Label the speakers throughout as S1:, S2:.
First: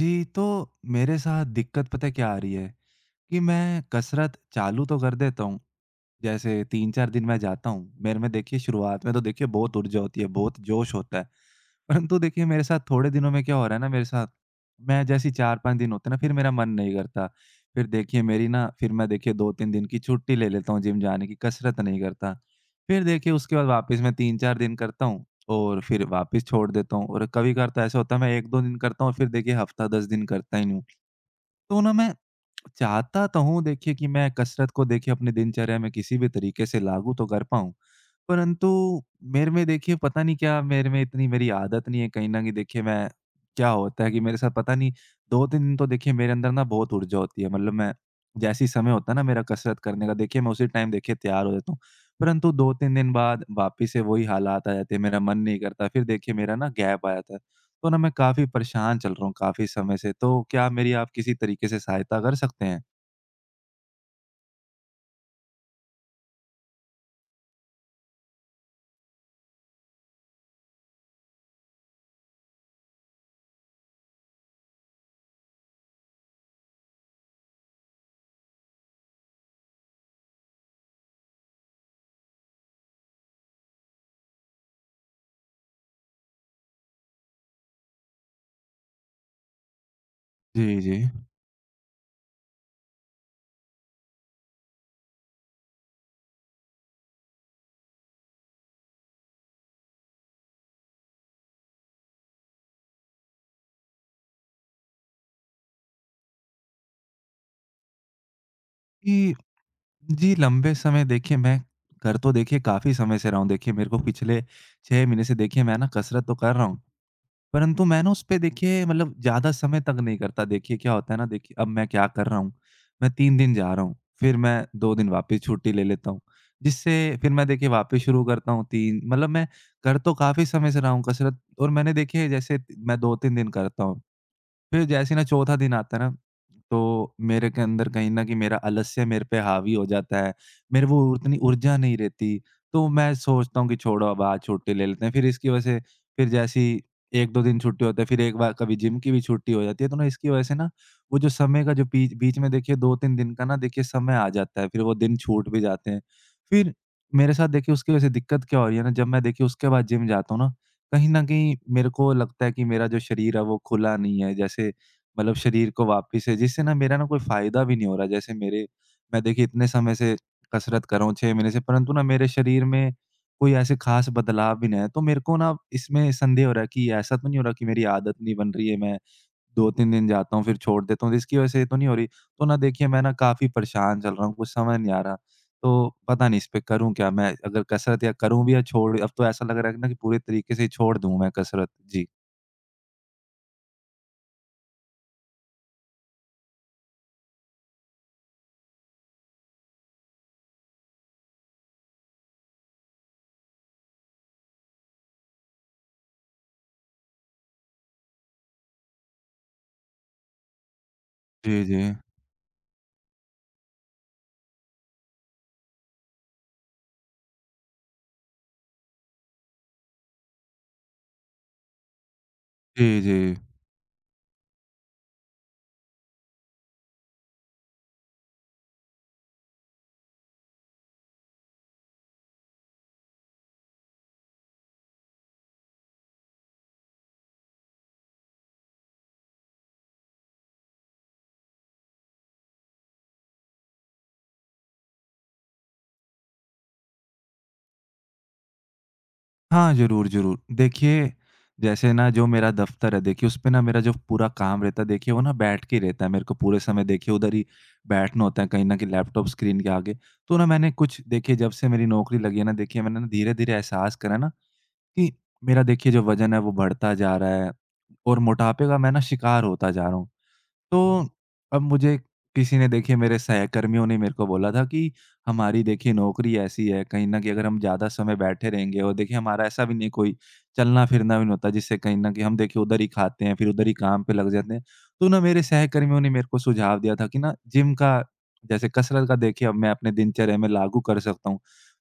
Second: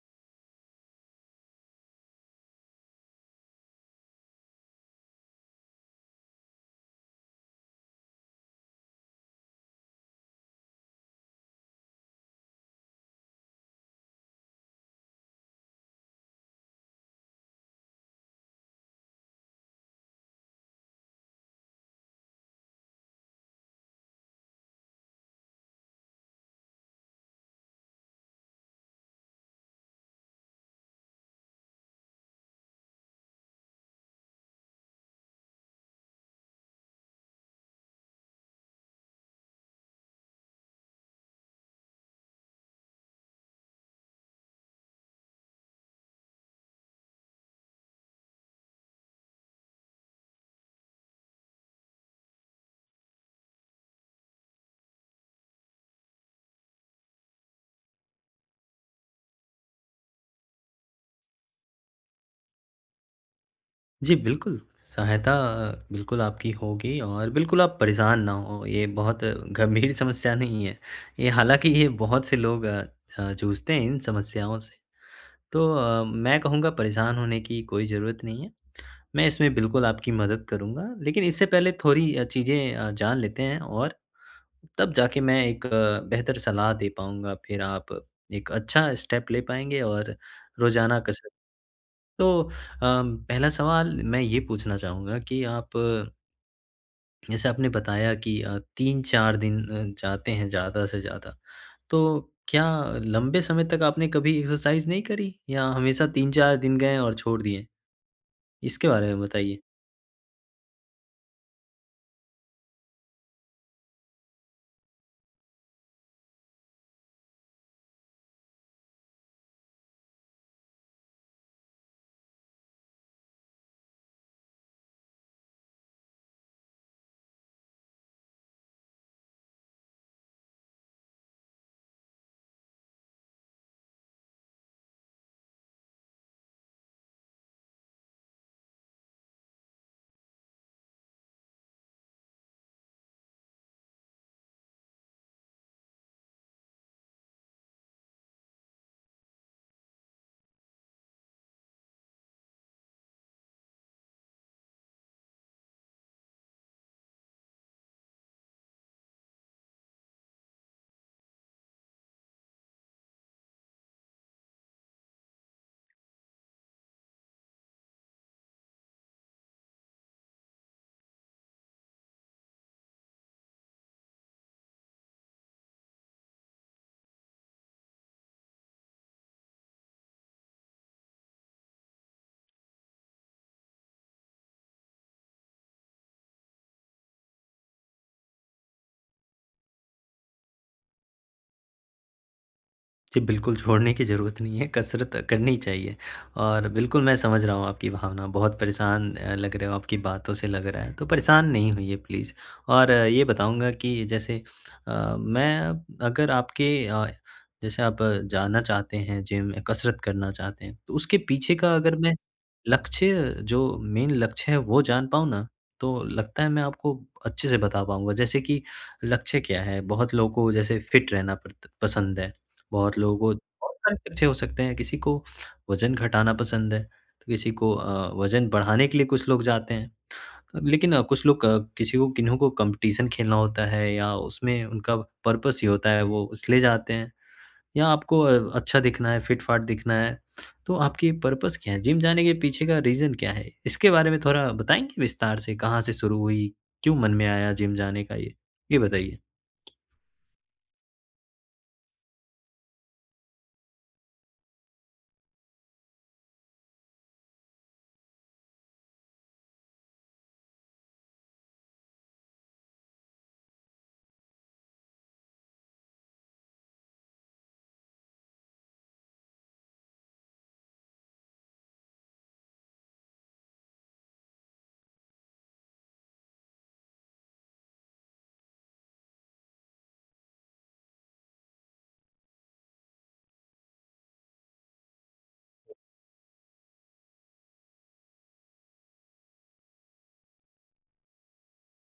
S1: जी, तो मेरे साथ दिक्कत पता है क्या आ रही है कि मैं कसरत चालू तो कर देता हूँ, जैसे 3-4 दिन मैं जाता हूँ, मेरे में देखिए शुरुआत में तो देखिए बहुत ऊर्जा होती है, बहुत जोश होता है। परंतु देखिए मेरे साथ थोड़े दिनों में क्या हो रहा है ना मेरे साथ, मैं जैसे ही 4-5 दिन होते हैं ना फिर मेरा मन नहीं करता। फिर देखिए मेरी ना फिर मैं देखिए 2-3 दिन की छुट्टी ले लेता हूँ जिम जाने की, कसरत नहीं करता। फिर देखिए उसके बाद वापस मैं 3-4 दिन करता हूँ और फिर वापस छोड़ देता हूँ, और कभी-कभार तो ऐसा होता है मैं 1-2 दिन करता हूँ और फिर देखिए हफ़्ता 10 दिन करता ही नहीं हूँ। तो ना मैं चाहता तो हूँ देखिए कि मैं कसरत को देखिए अपने दिनचर्या में किसी भी तरीके से लागू तो कर पाऊँ। परंतु मेरे में देखिए पता नहीं क्या, मेरे में इतनी मेरी आदत नहीं है कहीं न कहीं, देखिए मैं क्या होता है कि मेरे साथ पता नहीं, 2-3 दिन तो देखिए मेरे अंदर ना बहुत ऊर्जा होती है। मतलब मैं जैसे ही समय होता है ना मेरा कसरत करने का, देखिए मैं उसी टाइम देखिए तैयार हो जाता हूँ। परंतु 2-3 दिन बाद वापिस से वही हालात आ जाते हैं, मेरा मन नहीं करता, फिर देखिए मेरा ना गैप आ जाता है। तो ना मैं काफ़ी परेशान चल रहा हूँ काफ़ी समय से, तो क्या मेरी आप किसी तरीके से सहायता कर सकते हैं?
S2: जी, बिल्कुल, सहायता बिल्कुल आपकी होगी और बिल्कुल आप परेशान ना हों, ये बहुत गंभीर समस्या नहीं है। ये बहुत से लोग जूझते हैं इन समस्याओं से। तो मैं कहूँगा परेशान होने की कोई ज़रूरत नहीं है, मैं इसमें बिल्कुल आपकी मदद करूँगा। लेकिन इससे पहले थोड़ी चीज़ें जान लेते हैं और तब जाके मैं एक बेहतर सलाह दे पाऊँगा, फिर आप एक अच्छा स्टेप ले पाएँगे और
S1: जी, जी।
S2: रोज़ाना कसरत तो पहला सवाल मैं ये पूछना चाहूँगा कि आप जैसे आपने बताया कि 3-4 दिन जाते हैं ज़्यादा से ज़्यादा। तो क्या लंबे समय तक आपने कभी एक्सरसाइज़ नहीं करी या हमेशा 3-4 दिन गए और छोड़ दिए? इसके बारे में
S1: जी,
S2: बताइए।
S1: जी, लंबे समय देखिए मैं कर तो देखिए काफ़ी समय से रहा हूँ। देखिए मेरे को पिछले 6 महीने से देखिए मैं ना कसरत तो कर रहा हूँ। परंतु मैं ना उसपे देखिए मतलब ज़्यादा समय तक नहीं करता। देखिए क्या होता है ना, देखिए अब मैं क्या कर रहा हूँ, मैं 3 दिन जा रहा हूँ, फिर मैं 2 दिन वापस छुट्टी ले लेता हूँ। जिससे फिर मैं देखिए वापस शुरू करता हूँ 3, मतलब मैं कर तो काफ़ी समय से रहा हूँ कसरत, और मैंने देखिए जैसे मैं 2-3 दिन करता हूँ। फिर जैसे ही ना चौथा दिन आता है ना, तो मेरे के अंदर कहीं न कहीं मेरा आलस्य मेरे पे हावी हो जाता है। मेरे वो उतनी ऊर्जा नहीं रहती, तो मैं सोचता हूँ कि छोड़ो अब आज छुट्टी ले लेते हैं। फिर इसकी वजह से फिर जैसे ही 1-2 दिन छुट्टी होता है, फिर एक बार कभी जिम की भी छुट्टी हो जाती है, तो ना इसकी वजह से ना वो जो समय का जो बीच बीच में देखिए 2-3 दिन का ना देखिए समय आ जाता है, फिर वो दिन छूट भी जाते हैं। फिर मेरे साथ देखिए उसकी वजह से दिक्कत क्या हो रही है ना, जब मैं देखिए उसके बाद जिम जाता हूँ ना, कहीं न कहीं मेरे को लगता है कि मेरा जो शरीर है वो खुला नहीं है जैसे, मतलब शरीर को वापिस से जिससे ना मेरा ना कोई फ़ायदा भी नहीं हो रहा। जैसे मेरे मैं देखिए इतने समय से कसरत कर रहा हूँ 6 महीने से, परंतु ना मेरे शरीर में कोई ऐसे ख़ास बदलाव भी नहीं आया। तो मेरे को ना इसमें संदेह हो रहा है कि ऐसा तो नहीं हो रहा कि मेरी आदत नहीं बन रही है, मैं 2-3 दिन जाता हूँ, फिर छोड़ देता हूँ, तो इसकी वजह से ये तो नहीं हो रही? तो ना देखिए मैं ना काफ़ी परेशान चल रहा हूँ, कुछ समझ नहीं आ रहा। तो पता नहीं इस पे करूँ क्या? मैं अगर कसरत या करूँ भी या छोड़, अब तो ऐसा लग रहा है ना कि पूरे तरीके से ही छोड़ दूँ मैं कसरत। जी।
S2: जी, बिल्कुल छोड़ने की ज़रूरत नहीं है, कसरत करनी चाहिए और बिल्कुल मैं समझ रहा हूँ आपकी भावना, बहुत परेशान लग रहे हो, आपकी बातों से लग रहा है, तो परेशान नहीं होइए प्लीज़। और ये बताऊँगा कि जैसे मैं अगर आपके जैसे आप जाना चाहते हैं जिम, कसरत करना चाहते हैं, तो उसके पीछे
S1: जी,
S2: का
S1: जी।
S2: अगर मैं लक्ष्य जो मेन लक्ष्य है, वो जान पाऊँ ना, तो लगता है मैं आपको अच्छे से बता पाऊँगा। जैसे कि लक्ष्य क्या है, बहुत लोगों को जैसे फिट रहना पड़त पसंद है। बहुत
S1: जी,
S2: लोगों
S1: जी।
S2: को बहुत सारे किस्से हो सकते हैं, किसी को वज़न घटाना पसंद है, तो किसी को वज़न बढ़ाने के लिए कुछ लोग जाते हैं। लेकिन कुछ लोग किसी को किन्हीं को कॉम्पिटिशन खेलना होता है या उसमें उनका पर्पस ही होता है, वो इसलिए जाते हैं या आपको अच्छा दिखना है, फिट-फाट दिखना है। तो आपकी पर्पस क्या है? जिम जाने के पीछे का रीज़न क्या है? इसके बारे में थोड़ा बताएँगे विस्तार से, कहाँ से शुरू हुई? क्यों मन में आया जिम जाने का ये? ये बताइए।
S1: हाँ, ज़रूर, ज़रूर। देखिए, जैसे ना जो मेरा दफ़्तर है देखिए, उस पे ना मेरा जो पूरा काम रहता है देखिए, वो ना बैठ के ही रहता है। मेरे को पूरे समय देखिए उधर ही बैठना होता है कहीं न कहीं लैपटॉप स्क्रीन के आगे। तो ना मैंने कुछ देखिए जब से मेरी नौकरी लगी है ना, देखिए मैंने ना धीरे-धीरे एहसास करा ना कि मेरा देखिए जो वज़न है वो बढ़ता जा रहा है और मोटापे का मैं ना शिकार होता जा रहा हूँ। तो अब मुझे किसी ने देखिए मेरे सहकर्मियों ने मेरे को बोला था कि हमारी देखिए नौकरी ऐसी है कहीं न कहीं, अगर हम ज़्यादा समय बैठे रहेंगे और देखिए हमारा ऐसा भी नहीं, कोई चलना-फिरना भी नहीं होता, जिससे कहीं न कहीं हम देखिए उधर ही खाते हैं, फिर उधर ही काम पे लग जाते हैं। तो ना मेरे सहकर्मियों ने मेरे को सुझाव दिया था कि ना जिम का, जैसे कसरत का देखिए अब मैं अपने दिनचर्या में लागू कर सकता हूँ।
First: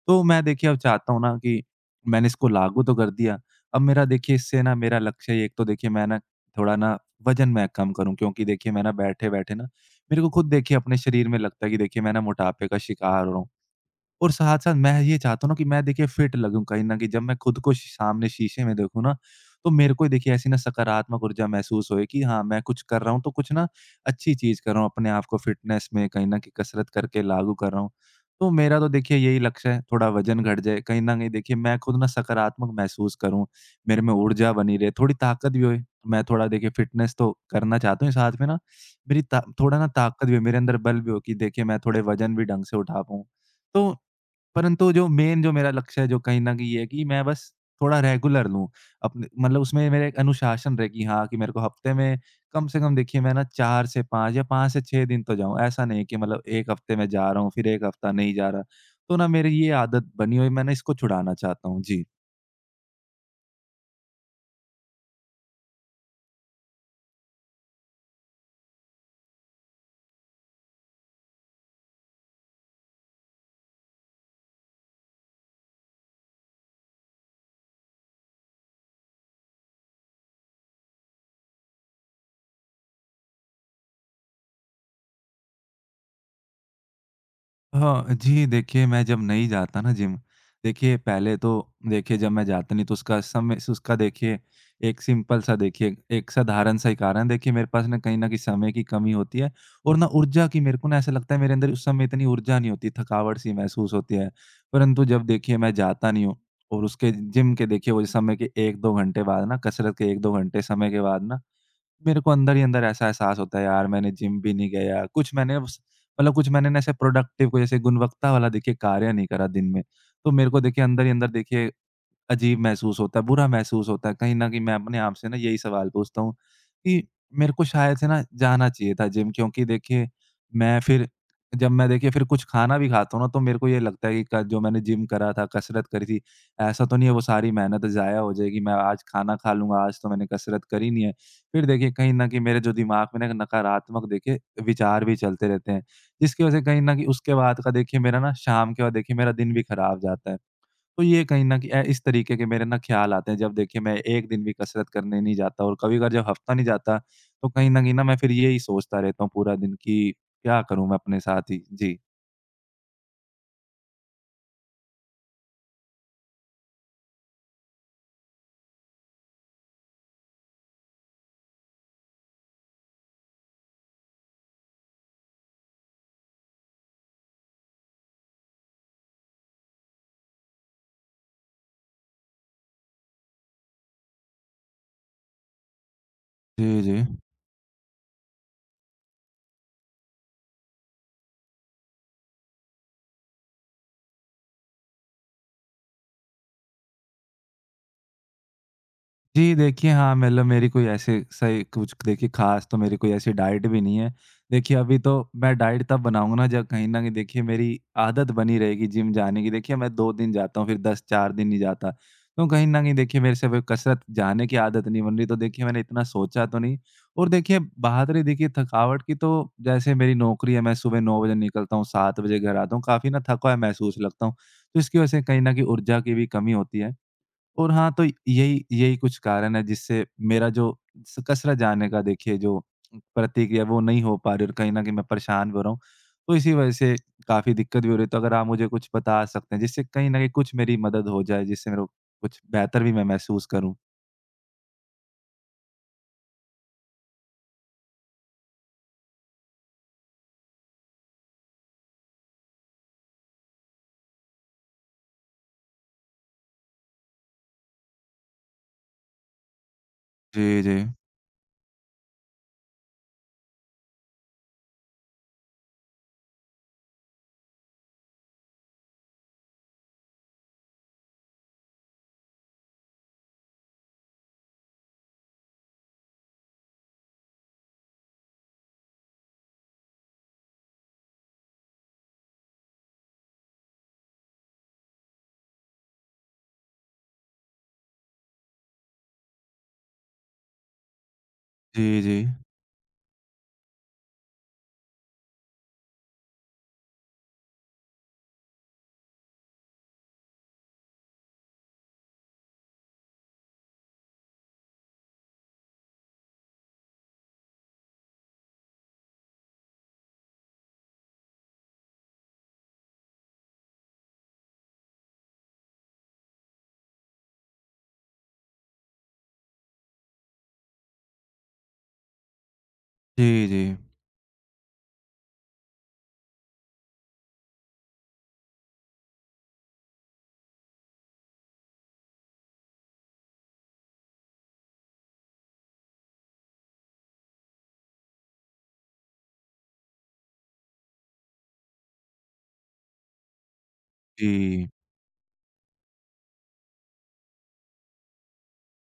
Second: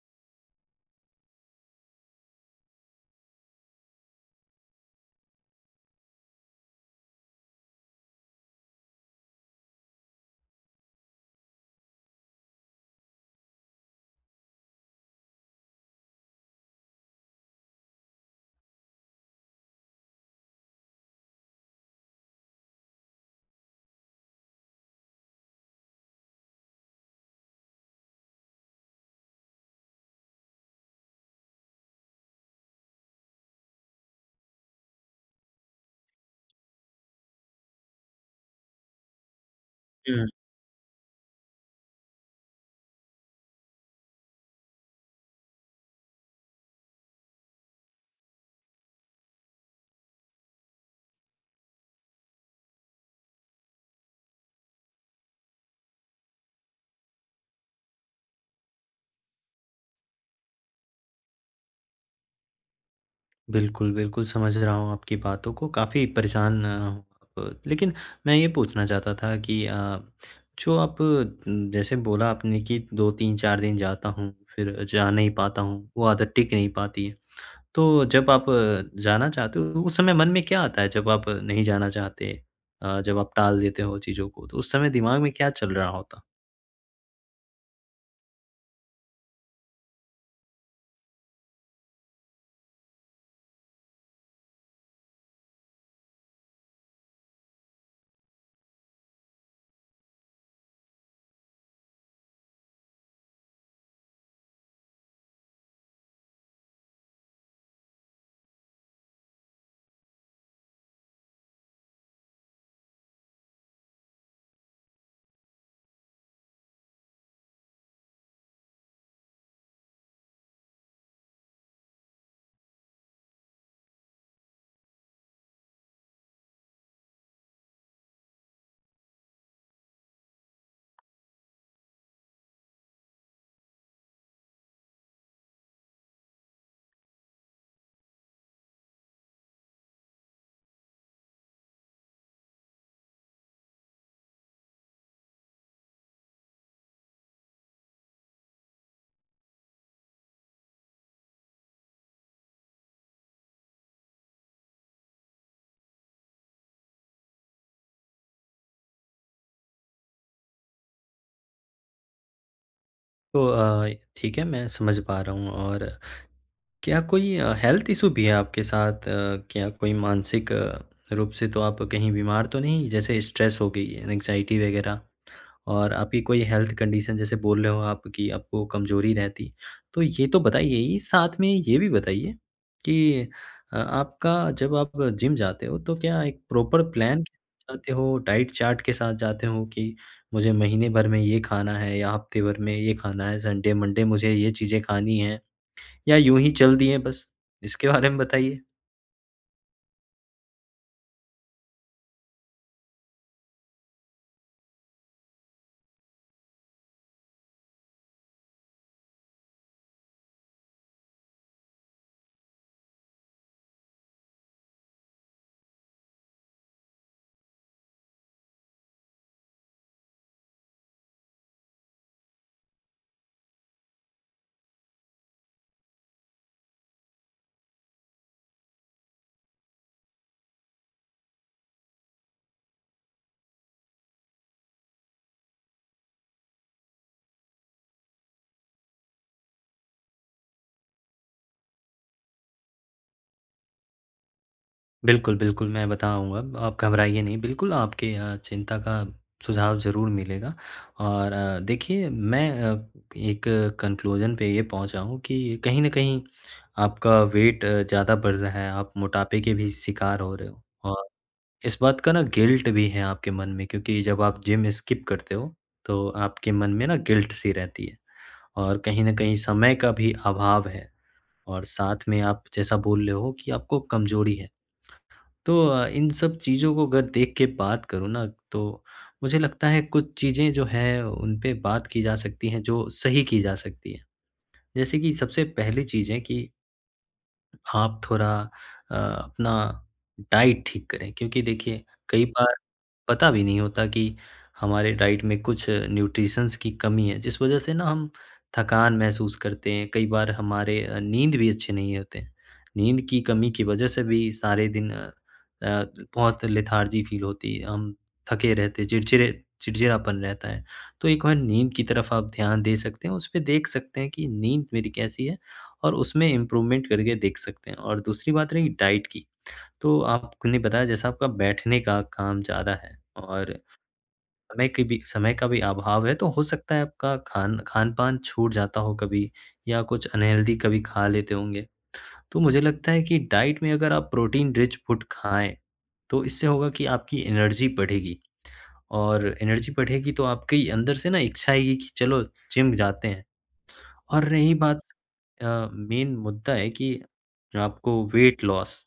S1: तो मैं देखिए अब चाहता हूँ ना कि मैंने इसको लागू तो कर दिया। अब मेरा देखिए इससे ना मेरा लक्ष्य एक तो देखिए मैं ना थोड़ा ना वज़न मैं कम करूँ, क्योंकि देखिए मैं ना बैठे-बैठे ना मेरे को खुद देखिए अपने शरीर में लगता है कि देखिए मैं ना मोटापे का शिकार हो रहा हूँ। और साथ-साथ मैं ये चाहता हूँ ना कि मैं देखिए फिट लगूँ कहीं न कहीं। जब मैं खुद को सामने शीशे में देखूँ ना, तो मेरे को देखिए ऐसी ना सकारात्मक ऊर्जा महसूस होए कि हाँ, मैं कुछ कर रहा हूँ तो कुछ ना अच्छी चीज़ कर रहा हूँ, अपने आप को फिटनेस में कहीं न कहीं कसरत करके लागू कर रहा हूँ। तो मेरा तो देखिए यही लक्ष्य है, थोड़ा वज़न घट जाए, कहीं न कहीं देखिए मैं खुद ना सकारात्मक महसूस करूँ, मेरे में ऊर्जा बनी रहे, थोड़ी ताकत भी होए। तो मैं थोड़ा देखिए फिटनेस तो करना चाहता हूँ, साथ में ना मेरी ता थोड़ा ना ताकत भी हो, मेरे अंदर बल भी हो कि देखिए मैं थोड़े वज़न भी ढंग से उठा पाऊँ। तो परंतु जो मेन जो मेरा लक्ष्य है, जो कहीं न कहीं ये है कि मैं बस थोड़ा रेगुलर लूँ। अपने मतलब उसमें मेरा एक अनुशासन रहे कि हाँ, कि मेरे को हफ़्ते में कम से कम देखिए मैं ना 4 से 5 या 5 से 6 दिन तो जाऊँ। ऐसा नहीं है कि मतलब 1 हफ़्ते मैं जा रहा हूँ, फिर 1 हफ़्ता नहीं जा रहा। तो ना मेरी ये आदत बनी हुई, मैंने इसको छुड़ाना चाहता हूँ। जी।
S2: बिल्कुल, बिल्कुल समझ रहा हूँ आपकी बातों को, काफ़ी परेशान हूँ आप लेकिन मैं ये पूछना चाहता था कि जो आप जैसे बोला आपने कि 2-3-4 दिन जाता हूँ, फिर जा नहीं पाता हूँ, वो आदत टिक नहीं पाती है। तो जब आप जाना चाहते हो, उस समय मन में क्या आता है जब आप नहीं जाना चाहते जब आप टाल देते हो चीज़ों को, तो उस समय दिमाग में क्या चल रहा होता?
S1: हाँ, जी देखिए, मैं जब नहीं जाता ना जिम, देखिए पहले तो देखिए जब मैं जाता नहीं तो उसका समय उसका देखिए एक सिंपल सा देखिए एक साधारण सा ही कारण, देखिए मेरे पास ना कहीं न कहीं समय की कमी होती है और ना ऊर्जा की, मेरे को ना ऐसा लगता है मेरे अंदर उस समय इतनी ऊर्जा नहीं होती, थकावट सी महसूस होती है। परंतु जब देखिए मैं जाता नहीं हूँ और उसके जिम के देखिए वो समय के 1-2 घंटे बाद ना कसरत के 1-2 घंटे समय के बाद ना मेरे को अंदर ही अंदर ऐसा एहसास होता है, यार मैंने जिम भी नहीं गया। कुछ मैंने उस, मतलब कुछ मैंने ना ऐसे प्रोडक्टिव को जैसे गुणवत्ता वाला देखिए कार्य नहीं करा दिन में। तो मेरे को देखिए अंदर ही अंदर देखिए अजीब महसूस होता है, बुरा महसूस होता है। कहीं न कहीं मैं अपने आप से ना यही सवाल पूछता हूँ कि मेरे को शायद से ना जाना चाहिए था जिम, क्योंकि देखिए मैं फिर जब मैं देखिए फिर कुछ खाना भी खाता हूँ ना, तो मेरे को ये लगता है कि क जो मैंने जिम करा था, कसरत करी थी, ऐसा तो नहीं है वो सारी मेहनत ज़ाया हो जाएगी। मैं आज खाना खा लूँगा, आज तो मैंने कसरत करी नहीं है। फिर देखिए कहीं न कहीं मेरे जो दिमाग में ना एक नकारात्मक देखिए विचार भी चलते रहते हैं, जिसकी वज़ह से कहीं न कहीं उसके बाद का देखिए मेरा ना शाम के बाद देखिए मेरा दिन भी खराब जाता है। तो ये कहीं न कहीं इस तरीके के मेरे ना ख्याल आते हैं जब देखिए मैं 1 दिन भी कसरत करने नहीं जाता और कभी-कभार जब हफ्ता नहीं जाता, तो कहीं न कहीं ना मैं फिर यही सोचता रहता हूँ पूरा दिन कि क्या करूँ मैं अपने साथ ही? जी।
S2: तो ठीक है मैं समझ पा रहा हूँ और क्या कोई हेल्थ इशू भी है आपके साथ? क्या कोई मानसिक रूप से तो आप कहीं बीमार तो नहीं? जैसे स्ट्रेस हो गई, एंग्ज़ायटी वग़ैरह और आपकी कोई हेल्थ कंडीशन जैसे बोल रहे हो आप कि आपको कमज़ोरी रहती। तो ये तो बताइए ही, साथ में ये भी बताइए कि आपका जब आप जिम जाते हो तो क्या एक
S1: जी,
S2: प्रॉपर
S1: जी।
S2: प्लान जाते हो, डाइट चार्ट के साथ जाते हो कि मुझे महीने भर में ये खाना है या हफ़्ते भर में ये खाना है, संडे, मंडे मुझे ये चीज़ें खानी हैं या यूँ ही चल दिए बस? इसके बारे में बताइए।
S1: जी, देखिए हाँ, मतलब मेरी कोई ऐसे सही कुछ देखिए ख़ास तो मेरी कोई ऐसी डाइट भी नहीं है। देखिए अभी तो मैं डाइट तब बनाऊँगा ना जब कहीं न कहीं देखिए मेरी आदत बनी रहेगी जिम जाने की। देखिए मैं 2 दिन जाता हूँ, फिर 10 4 दिन नहीं जाता। तो कहीं न कहीं देखिए मेरे से वो कसरत जाने की आदत नहीं बन रही, तो देखिए मैंने इतना सोचा तो नहीं। और देखिए बात रही देखिए थकावट की, तो जैसे मेरी नौकरी है, मैं सुबह 9 बजे निकलता हूँ, 7 बजे घर आता हूँ, काफ़ी ना थका हुआ महसूस लगता हूँ। तो इसकी वज़ह से कहीं न कहीं ऊर्जा की भी कमी होती है। और हाँ, तो यही यही कुछ कारण है जिससे मेरा जो स कसरत जाने का देखिए जो प्रतिक्रिया वो नहीं हो पा रही, और कहीं न कहीं मैं परेशान भी हो रहा हूँ। तो इसी वज़ह से काफ़ी दिक्कत भी हो रही है, तो अगर आप मुझे कुछ बता सकते हैं जिससे कहीं न कहीं कुछ मेरी मदद हो जाए, जिससे मेरे को कुछ बेहतर भी मैं महसूस करूँ?
S2: बिल्कुल, बिल्कुल, मैं बताऊँगा। आप घबराइए नहीं, बिल्कुल आपके चिंता का सुझाव ज़रूर मिलेगा और देखिए मैं एक कन्क्लूज़न पे ये पहुँचा हूँ कि कहीं न कहीं आपका वेट ज़्यादा बढ़ रहा है, आप मोटापे के भी शिकार हो रहे
S1: जी,
S2: हो
S1: जी।
S2: और इस बात का ना गिल्ट भी है आपके मन में क्योंकि जब आप जिम स्किप करते हो, तो आपके मन में ना गिल्ट सी रहती है और कहीं न कहीं समय का भी अभाव है। और साथ में आप जैसा बोल रहे हो कि आपको कमजोरी है। तो इन सब चीज़ों को अगर देख के बात करूँ ना तो मुझे लगता है कुछ चीज़ें जो हैं उन पे बात की जा सकती हैं जो सही की जा सकती है। जैसे कि सबसे पहली चीज़ है कि आप थोड़ा अपना डाइट ठीक करें क्योंकि देखिए
S1: जी, जी।
S2: कई बार पता भी नहीं होता कि हमारे डाइट में कुछ न्यूट्रिशंस की कमी है जिस वजह से ना हम थकान महसूस करते हैं कई बार हमारे नींद भी अच्छे नहीं होते हैं। नींद की कमी की वजह से भी सारे दिन अ, बहुत लेथार्जी फील होती है, हम थके रहते, चिड़चिड़े चिड़चिड़ापन रहता है। तो एक बार नींद की तरफ आप ध्यान दे सकते हैं, उस पे देख सकते हैं कि नींद मेरी कैसी है और उसमें इम्प्रूवमेंट करके देख सकते हैं। और दूसरी बात रही डाइट की, तो आपने बताया जैसा आपका बैठने का काम ज़्यादा है
S1: जी,
S2: और
S1: जी।
S2: समय का भी अभाव है, तो हो सकता है आपका खान-पान छूट जाता हो कभी या कुछ अनहेल्दी कभी खा लेते होंगे। तो मुझे लगता है कि डाइट में अगर आप प्रोटीन रिच फूड खाएँ, तो इससे होगा कि आपकी एनर्जी बढ़ेगी और एनर्जी बढ़ेगी तो आपके ही अंदर से ना इच्छा आएगी कि चलो जिम जाते हैं। और रही
S1: जी।
S2: बात अ, मेन मुद्दा है कि आपको वेट लॉस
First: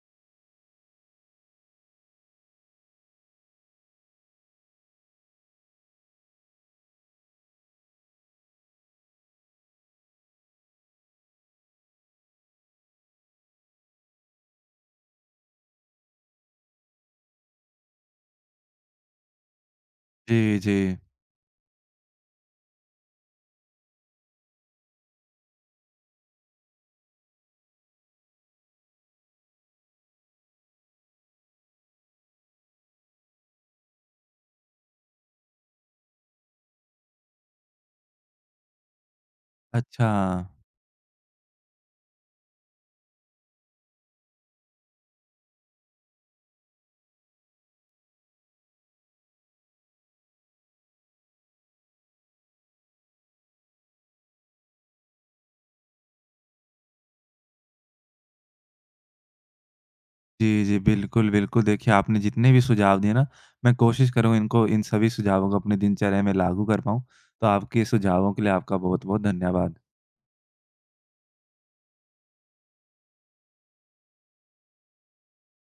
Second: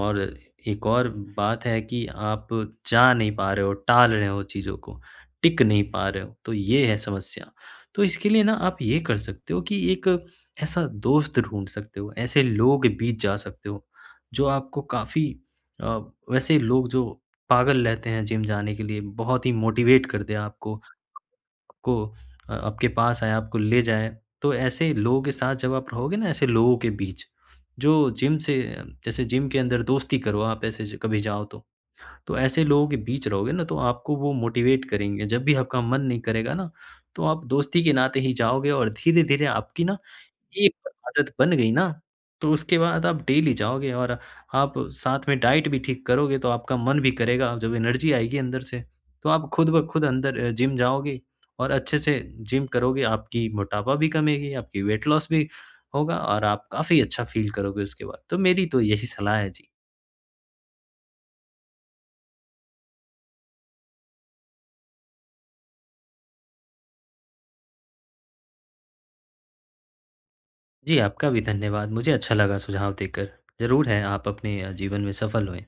S2: और एक और बात है कि आप जा नहीं पा रहे हो, टाल रहे हो चीज़ों को, टिक नहीं पा रहे हो, तो ये है समस्या। तो इसके लिए ना आप ये कर सकते हो कि एक ऐसा दोस्त ढूँढ सकते हो, ऐसे लोग बीच जा सकते हो, जो आपको काफ़ी अ, वैसे लोग जो पागल रहते हैं जिम जाने के लिए, बहुत ही मोटिवेट कर दें
S1: जी, जी।
S2: आपको आपको, आपके पास आए, आपको ले जाए। तो ऐसे लोगों के साथ जब आप रहोगे ना, ऐसे लोगों के बीच, जो जिम से जैसे जिम के अंदर दोस्ती करो आप ऐसे ज कभी जाओ तो। तो ऐसे लोगों के बीच रहोगे ना, तो आपको वो मोटिवेट करेंगे। जब भी आपका मन नहीं करेगा ना, तो आप दोस्ती के नाते ही जाओगे और धीरे-धीरे आपकी ना
S1: अच्छा।
S2: एक आदत बन गई ना, तो उसके बाद आप डेली जाओगे और आप साथ में डाइट भी ठीक करोगे, तो आपका मन भी करेगा, जब एनर्जी आएगी अंदर से, तो आप खुद ब खुद अंदर जिम जाओगे और अच्छे से जिम करोगे, आपकी मोटापा भी कमेगी, आपकी वेट लॉस भी होगा और आप काफ़ी अच्छा फ़ील करोगे उसके बाद। तो मेरी तो यही सलाह है जी।
S1: जी, जी। बिल्कुल, बिल्कुल। देखिए, आपने जितने भी सुझाव दिए ना, मैं कोशिश करूँ इनको, इन सभी सुझावों को अपनी दिनचर्या में लागू कर पाऊँ। तो आपके सुझावों के लिए आपका बहुत-बहुत धन्यवाद।
S2: जी, आपका भी धन्यवाद। मुझे अच्छा लगा सुझाव देकर। ज़रूर है, आप अपने जीवन में सफल हों।